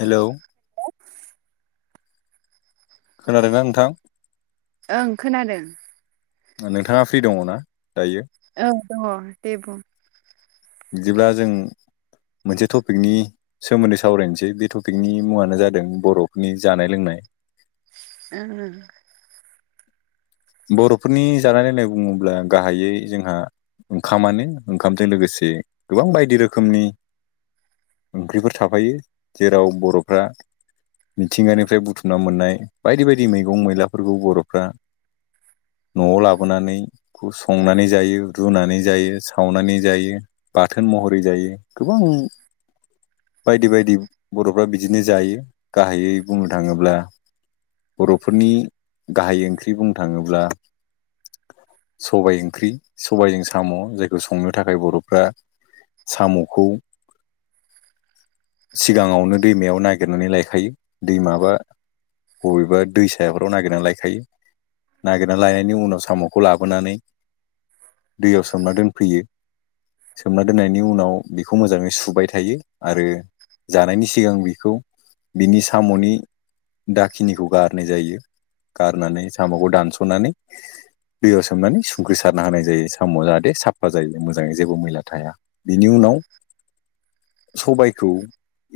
हेल' खोनादों आं नोंथां? ओं खोनादों। नोंथाङा फ्रि दङ ना दायो? औ दङ दे बुं बिदिब्ला जों मोनसे टपिकनि सोमोन्दै सावरायनोसै बे टपिकनि मुङानो जादों बर'फोरनि जानाय लोंनाय [inaudible] [unintelligible] बर'फोरनि जानाय लोंनाय बुङोब्ला गाहायै जोंहा ओंखामानो ओंखामजों लोगोसे गोबां बायदि रोखोमनि ओंख्रिफोर थाफायो जेराव बर'फ्रा मिथिंगानिफ्राय बुथुमना मोननाय बायदि बायदि मैगं मैलाफोरखौ बर'फ्रा न'आव लाबोनानैखौ संनानै जायो रुनानै जायो सावनानै जायो बाथोन बिथोन महरै जायो गोबां बायदि बायदि बर'फ्रा बिदिनो जायो गाहायै बुंनो थाङोब्ला बर'फोरनि गाहाय ओंख्रि बुंनो थाङोब्ला सबाय ओंख्रि सबायजों साम' जायखौ संनो थाखाय बर'फ्रा साम'खौ सिगाङावनो दैमायाव नागिरनानै लायखायो दैमाबा बबेबा दै सायाफोराव नागिरनानै लायखायो। नागिरना लायनायनि उनाव साम'खौ लाबोनानै दैयाव सोमना दोनफैयो। सोमना दोननायनि उनाव बेखौ मोजाङै सुबाय थायो आरो जानायनि सिगां बिखौ बिनि साम'नि दाखिनिखौ गारनाय जायो गारनानै साम'खौ दानस'नानै दैयाव सोमनानै संख्रि सारना होनाय जायो साम' जाहाथे साफा जायो मोजाङै जेबो मैला थाया बिनि उनाव सबायखौ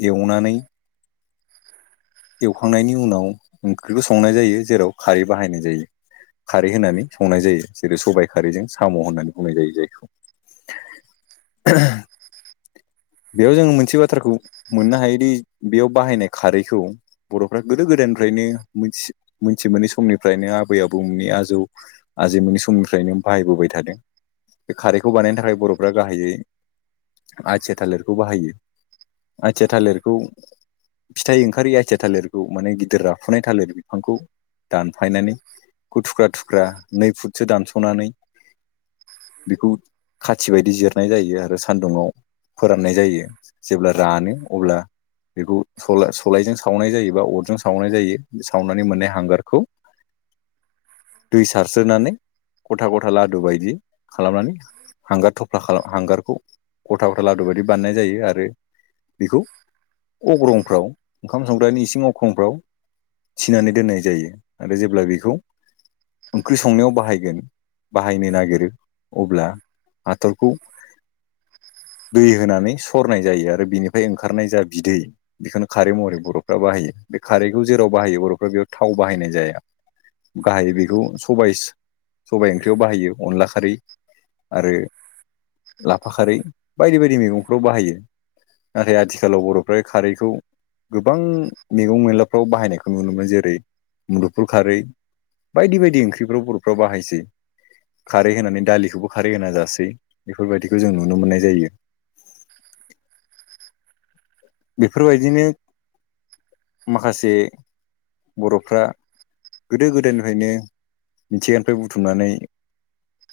एवनानै एवखांनायनि उनाव ओंख्रिखौ संनाय जायो जेराव खारै बाहायनाय जायो। खारै होनानै संनाय जायो जेरै सबायाइ खारैजों साम' होननानै बुंनाय जायो जायखौ। [unintelligible] बेयाव जोङो मोनसे बाथ्राखौ मोननो हायोदि बेयाव बाहायनाय खारैखौ बर'फ्रा गोदो गोदाय निफ्रायनो मोनथि मोनै समनिफ्रायनो आबै आबौमोननि आजौ आजै मोननि समनिफ्रायनो बाहाय थादों बे खारखौ बानायनो थाखाय बर' गाहाय थालिरखौ बाहायो आचया थालिरखौ फिथाइ ओंखारि आथिया थालिरखौ माने गिदिर राफुनाय थालिर बिफांखौ दानफायनानै ग थुख्रा थुख्रा नै फुटसो दानस'नानै बेखौ खाथि बायदि जिरनाय जायो आरो सान्दुंङाव फोराननाय जायो जेब्ला रानो अब्ला बेखौ स सलायजों सावनाय जायोबा अ जजों सावनाय जायो सावनानै मोननाय हांगारखौ दै सारस्रोनानै गथा गथा लादु बायदि खालामनानै हांगार थफ्ला खालाम हांगारखौ हाथा बथा लादु बायदि बाननाय जायो आरो बेखौ अग्रं औ ओंखाम संग्रानि इसिं अख्रंफ्राव थिनानै दोननाय जायो आरो जेब्ला बेखौ ओंख्रि संनायाव बाहायगोन बाहायनो नागिरो अब्ला हाथरखौ दै होनानै सरनाय जायो आरो बिनिफ्राय ओंखारनाय जा बिदै बेखौनो खारै महरै बर'फ्रा बा बायो बे खारैखौ जेराव बाहायो बर'फोरा बेयाव थाव बाहायनाय जाया गाहायै बेखौ सबाइस सबाइ ओंख्रियाव बाहायो अनला खारै आरो लाफा खारै बायदि बायदि मैगंफ्राव बाहायो नाथाय आथिखालाव बर'फोरा खारैखौ गोबां मैगं मैलाफ्राव बाहायनायखौ नुनो मोनो जेरै मुदुफुल खारै बायदि बायदि ओंख्रिफ्राव बर'फोरा बाहायसै खारै होनानै दालिखौबो खारै होना जासै बेफोरबायदिखौ जों नुनो मोननाय जायो बेफोरबायदिनो माखासे बर'फ्रा गोदो गोदायनिफ्रायनो मिथिंगानिफ्राय बुथुमनानै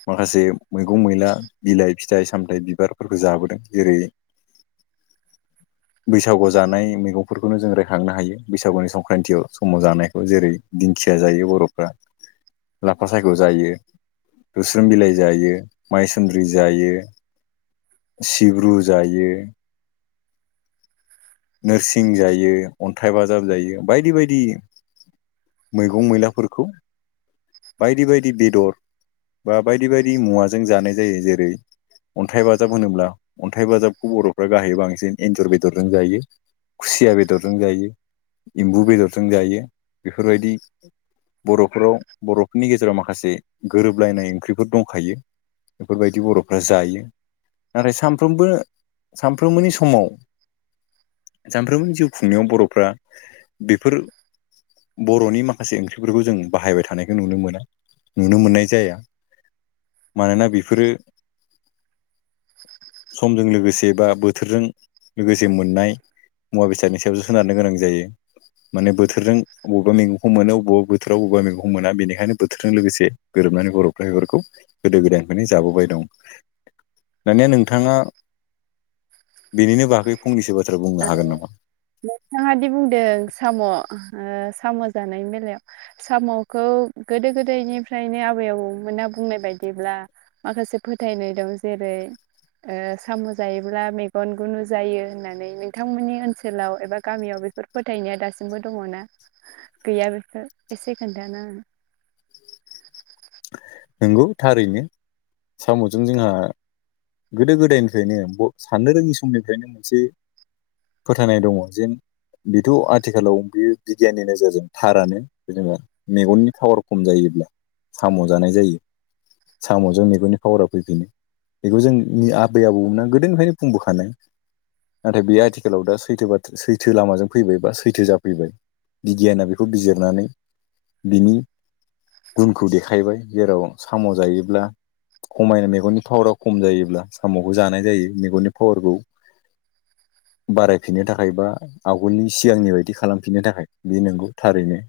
माखासे मैगं मैला बिलाइ फिथाइ सामथाइ बिबारफोरखौ जाबोदों जेरै [inaudible] बैसागु जानाय मैगंफोरखौनो जों रायखांनो हायो बैसागुनि संक्रान्ति समाव जानायखौ जेरै दि खिया जायो बर'फ्रा लाफा सायख'जायो दौस्रेम बिलाइ जायो माइसन्द्रि जायो सिब्रु जायो नोरसिं जायो अन्थाइ बाजाब जायो बायदि बायदि मैगं मैलाफोरखौ बायदि बायदि बेदर बा बायदि बायदि मुवाजों जानाय जायो जेरै अन्थाइ बाजाब होनोब्ला अन्थाइ बाजाबखौ बर'फ्रा गाहायै बांसिन एनजर बायदि बेदरजों जायो खुसिया बेदरजों जायो एम्बु बेदरजों जायो बेफोरबायदि बर'फोराव बर'फोरनि गेजेराव माखासे गोरोबलायनाय ओंख्रिफोर दंखायो बेफोरबायदि बर'फ्रा जायो नाथाय सानफ्रोमबो सानफ्रोमबोनि समाव सामफ्रोमबोनि जिउ खुंनायाव बर'फ्रा बेफोर बर'नि माखासे ओंख्रिफोरखौ जों बाहायबाय थानायखौ नुनो मोना नुनो मोननाय जाया मानोना बेफोरो समजों लोगोसे बा बोथोरजों लोगोसे मोननाय मुवा बेसादनि सायावसो सोनारनो गोनां जायो माने बोथोरजों बबेबा मैगंखौ मोनो अबेबा बोथोराव अबेबा मेगंखौ मोना बेनिखायनो बोथोरजों लोगोसे गोरोब जोबनानै बर' इफोरखौ गोदो गोदायनिफ्रायनो जाबोबाय दं दानिया नोंथाङा बेनिनो बागै फंनैसो बाथ्रा बुंनो हागोन नामा नोंथाङा दि बुंदों साम' साम' जानायनि बेलायाव साम'खौ गोदो गोदायनिफ्रायनो आबै आबौमोना बुंनाय बायदि बिदिब्ला माखासे फोथायनाय दं जेरै साम' जायोब्ला मेगन गुनु जायो होननानै नोंथांमोननि ओनसोलाव एबा गामियाव बेफोर फोथायनाया दासिमबो दङना गैया बेफोर एसे खोनथा ना [inaudible] नंगौ थारैनो साम'जों जोंहा गोदो गोदायनिफ्रायनो साननो रोङि समनिफ्रायनो मोनसे फोथायनाय दङ जेन बेथ' आथिखालाव बे बिगियाननि नोजोरजों थारानो जेनेबा मेगननि पावार खम जायोब्ला साम' जानाय जायो साम'जों मेगननि पावारा फैफिनो। बेखौ जोंनि आबै आबौमोनना गोदोनिफ्रायनो बुंबोखानाय। नाथाय बेयो आथिखालाव दा सैथो बा सैथो लामाजों फैबाय बा सैथो जाफैबाय। बिगियाना बेखौ बिजिरनानै बिनि गुनखौ देखायबाय। जेराव साम' जायोब्ला खमायनाय मेगननि पावारा खम जायोब्ला साम'खौ जानाय जायो मेगननि पावारखौ बारायफिननो थाखाय बा आवगोलनि सिगांनि बायदि खालामफिननो थाखाय बे नंगौ थारैनो।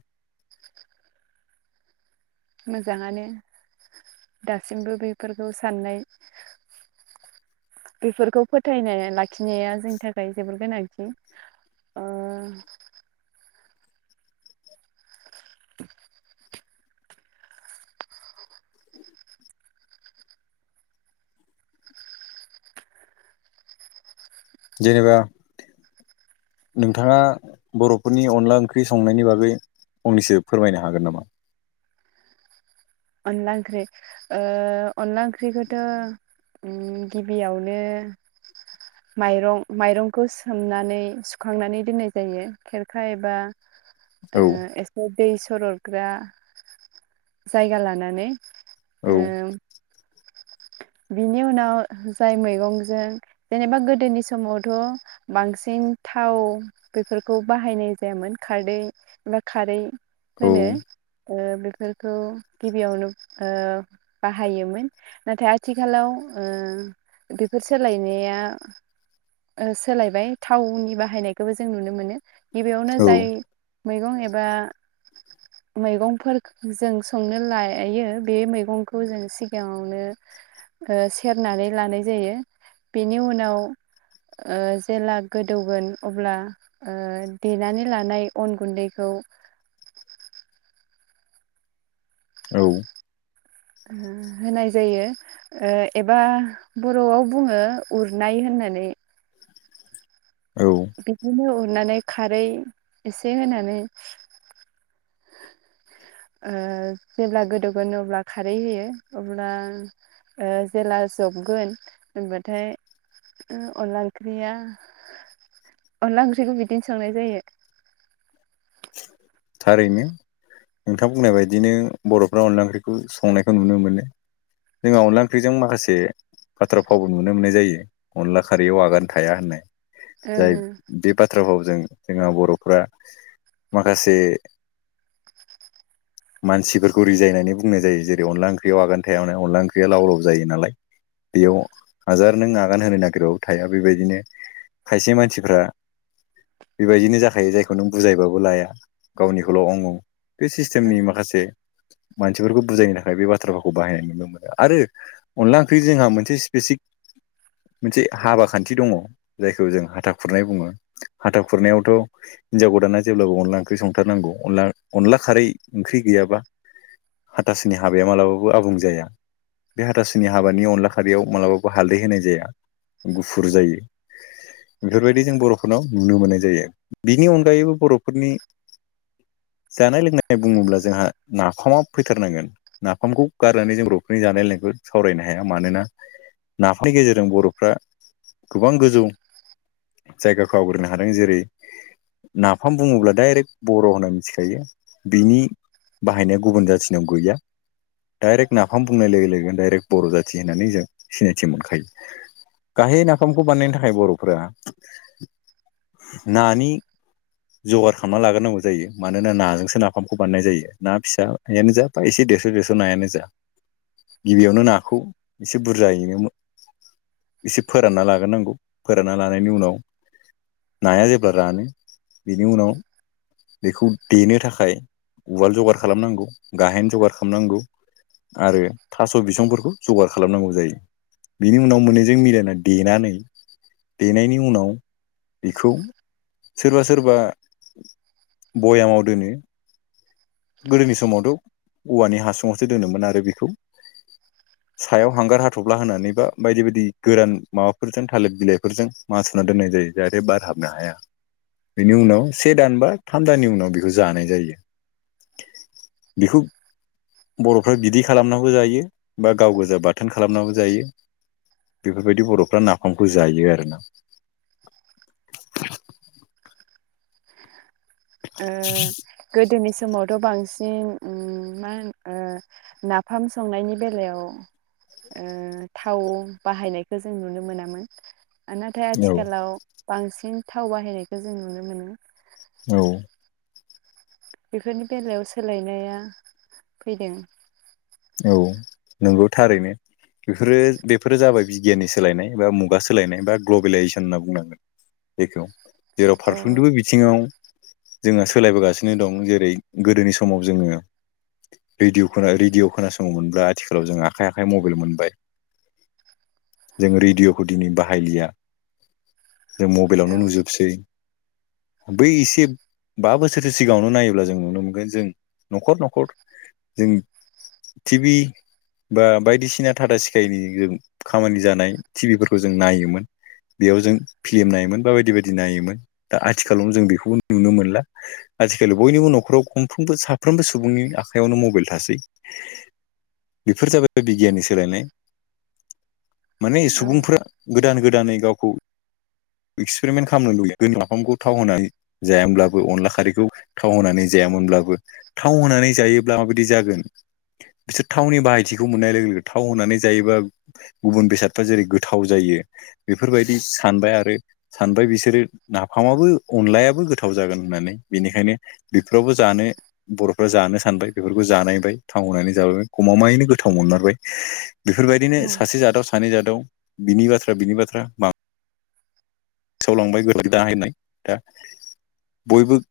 मोजाङानो दासिमबो बेफोरखौ साननाय बेफोरखौ फोथायनाय लाखिनाया जोंनि थाखाय जोबोर गोनांथि। ओ द जेनेबा नोंथाङा बर'फोरनि अनला ओंख्रि संनायनि बागै फंनैसो फोरमायनो हागोन नामा? अनला ओंख्रि ओ अनला ओंख्रिखौथ' ओम गिबियावनो माइरं माइरंखौ सोमनानै सुखांनानै दोननाय जायो खेरखा एबा ओ औ एसे दै सरदग्रा जायगा लानानै औ ओ बिनि उनाव जाय मैगंजों जेनेबा गोदोनि समावथ' बांसिन थाव बेफोरखौ बाहायनाय जायामोन खारदै एबा खारै औ होनो। ओ बेफोरखौ गिबियावनो बाहायोमोन नाथाय आ थिखालाव ओ बेफोर सोलायनाया ओ सोलायबाय थावनि बाहायनायखौबो जों नुनो मोनो गिबियावनो औ जों मैगं एबा मैगंफोर जों संनो लायो बे मैगंखौ जों सिगाङावनो ओ सेरनानै लानाय जायो बेनि उनाव ओ जेब्ला गोदौगोन अब्ला ओ देनानै लानाय अन गुन्दैखौ ओ औ होनाय जायो एबा बर'आव बुङो उरनाय होन नानै औ बिदिनो उरनानै खारै एसे होनानै ओ जेब्ला गोदौगोनो अब्ला खारै होयो अब्ला ओ जेला जबगोन होनबाथाय अनला ओंख्रिया अनला ओंख्रिखौ बिदिनो संनाय जायो। थारैनो नोंथां बुंनाय बायदिनो बर'फ्रा अनला ओंख्रिखौ संनायखौ नुनो मोनो। जोंहा अनला ओंख्रिजों माखासे बाथ्राफावबो नुनो मोननाय जायो अनला खारैयाव आगान थाया होननाय जाय बे बाथ्रा भावजों जोंहा बर'फ्रा माखासे मानसिफोरखौ रिजायनानै बुंनाय जायो जेरै अनला ओंख्रियाव आगान थायावनो अनला ओंख्रिया लाव लाव जायो नालाय बेयाव हाजार नों आगान होनो नागिरबाबो थाया बेबायदिनो खायसे मानसिफ्रा बेबायदिनो जाखायो जायखौ नों बुजायबाबो लाया गावनिखौल' अं अं बे ओ सिस्टेमनि माखासे मानसिफोरखौ बुजायनो थाखाय बे बाथ्राफोरखौ बाहायनाय नुनो मोनो आरो अनला ओंख्रि जोंहा मोनसे स्पेसिफक [inaudible] मोनसे हाबा खान्थि दङ जायखौ जों हाथा खुरनाय बुङो हाथा खुरनायावथ' हिन्जाव गोदाना जेब्लाबो अनला ओंख्रि संथारनांगौ अनला अनला खारै ओंख्रि गैयाबा हाथासुनि हाबाया मालाबाबो आबुं जाया। बे हाथासुनि हाबानि अनला खारैयाव मालाबाबो हालदै होनाय जाया गुफुर जायो। बेफोरबायदि जों बर'फोरनाव नुनो मोननाय जायो बिनि अनगायैबो बर'फोरनि [inaudible] जानाय लोंनाय बुङोब्ला जोंहा नाफामा फैथारनांगोन नाफामखौ गारनानै जों बर'फोरनि जानाय लोंनायखौ सावरायनो हाया मानोना नाफोरनि गेजेरजों बर'फ्रा गोबां गोजौ जायगाखौ आवग्रिनो हादों जेरै ना फाम बुङोब्ला डाइरेक्ट बर' होनना मिथिखायो बिनि बाहायनाय गुबुन जाथिनाव गैया डाइरेक्ट नाफाम बुंनाय लोगो लोगोन डाइरेक्ट बर' जाथि होननानै जों सिनायथि मोनखायो गाहाय नाफामखौ बानायनायनि थाखाय बर'फोरा नानि जगार खालामना लाग्रोनांगौ जायो मानोना नाजोंसो नाफामखौ बानायनाय जायो ना फिसायानो जा बा देरस' देरस' नायानो जा गिबियावनो नाखौ एसे बुरजायैनो एसे फोरानना लाग्रोनांगौ फोरानना लानायनि उनाव नाया जेब्ला रानो बेनि उनाव बेखौ देनो थाखाय उवाल जगार खालामनांगौ गाहेन जगार खालामनांगौ आरो थास' बिसंफोरखौ जगार खालामनांगौ जायो बिनि उनाव मोननैजों मिलायनानै देनानै देनायनि उनाव बेखौ सोरबा सोरबा भयामाव दोनो। गोदोनि समावथ' औवानि हासुंआवसो दोनोमोन आरो बेखौ सायाव हांगार हाथप्ला होनानै बा बायदि बायदि गोरान माबाफोरजों थालिर बिलाइफोरजों माथुना दोननाय जायो। जाहाथे बार हाबनो हाया। बेनि उनाव से दान बा थाम दाननि उनाव बेखौ जानाय जायो बिखौ बर'फ्रा बिदै खालामनाबो जायो बा गाव गोजा बाथोन खालामनाबो जायो। बेफोरबायदि बर'फ्रा नाफामखौ जायो आरोना। [inaudible] ओ गोदोनि समावथ' बांसिन मा होनो नाफाम संनायनि बेलायाव ओ थाव बाहायनायखौ जों नुनो मोनामोन। नाथाय औ आथिखालाव बांसिन थाव बाहायनायखौ जों नुनो मोनो। औ बेफोरनि बेलायाव सोलायनाया फैदों। औ नंगौ थारैनो। बेफोरो बेफोरो जाबाय बिगियाननि सोलायनाय बा मुगा सोलायनाय बा ग्लबेलाइजेसन होनना बुंनांगोन। जेखौ जेराव औ फारफ्रोमनिबो बिथिङाव जोंहा सोलायबोगासिनो दं जेरै गोदोनि समाव जोङो रेदिअ' रेडिअ' खोनासंङोमोनब्ला आथिखालाव जों आखाइ आखाइ मबाइल मोनबाय जों रेडिअ'खौ दिनै बाहायलिया जों मबाइलावनो नुजोबसै बै एसे बा बोसोरसो सिगाङावनो नायोब्ला जों नुनो मोनगोन जों न'खर न'खर जों टि भि बा बायदिसिना टाटा स्काइनि जों खामानि जानाय टि भि फोरखौ जों नायोमोन बेयाव जों फिलिम नायोमोन बा बायदि बायदि नायोमोन दा आथिखालावनो जों बेखौबो नुनो मोनला आजिखालि बयनिबो न'खराव गंफ्रोमबो साफ्रोमबो सुबुंनि आखायावनो मबाइल थासै बेफोर जाबाय बिगियाननि सोलायनाय माने औ सुबुंफोरा गोदान गोदानै गावखौ एक्सपेरमेन्ट खालामनो लुबैयो गो नाफामखौ थाव होनाय जायाब्लाबो अनला खारैखौ थाव होनानै जायामोनब्लाबो थाव होननानै जायोब्ला माबायदि जागोन बिसोर थावनि बाहायथिखौ मोननाय लोगो लोगो थाव होनानै जायोबा गुबुन बेसादफ्रा जेरै गोथाव जायो बेफोरबायदि सानबाय आरो सानबाय बिसोरो नाफामाबो अनलायाबो गोथाव जागोन होननानै बेनिखायनो बेफोरावबो जानो बर'फ्रा जानो सानबाय बेफोरखौ जानायबाय थाव होनानै जाबाय गमामायैनो गोथाव मोनमारबाय बेफोरबायदिनो औ औ सासे जादाव सानै जादाव बिनि बाथ्रा बिनि बाथ्रा मा सौलांबाय गोदो दाहायनाय दा बयबो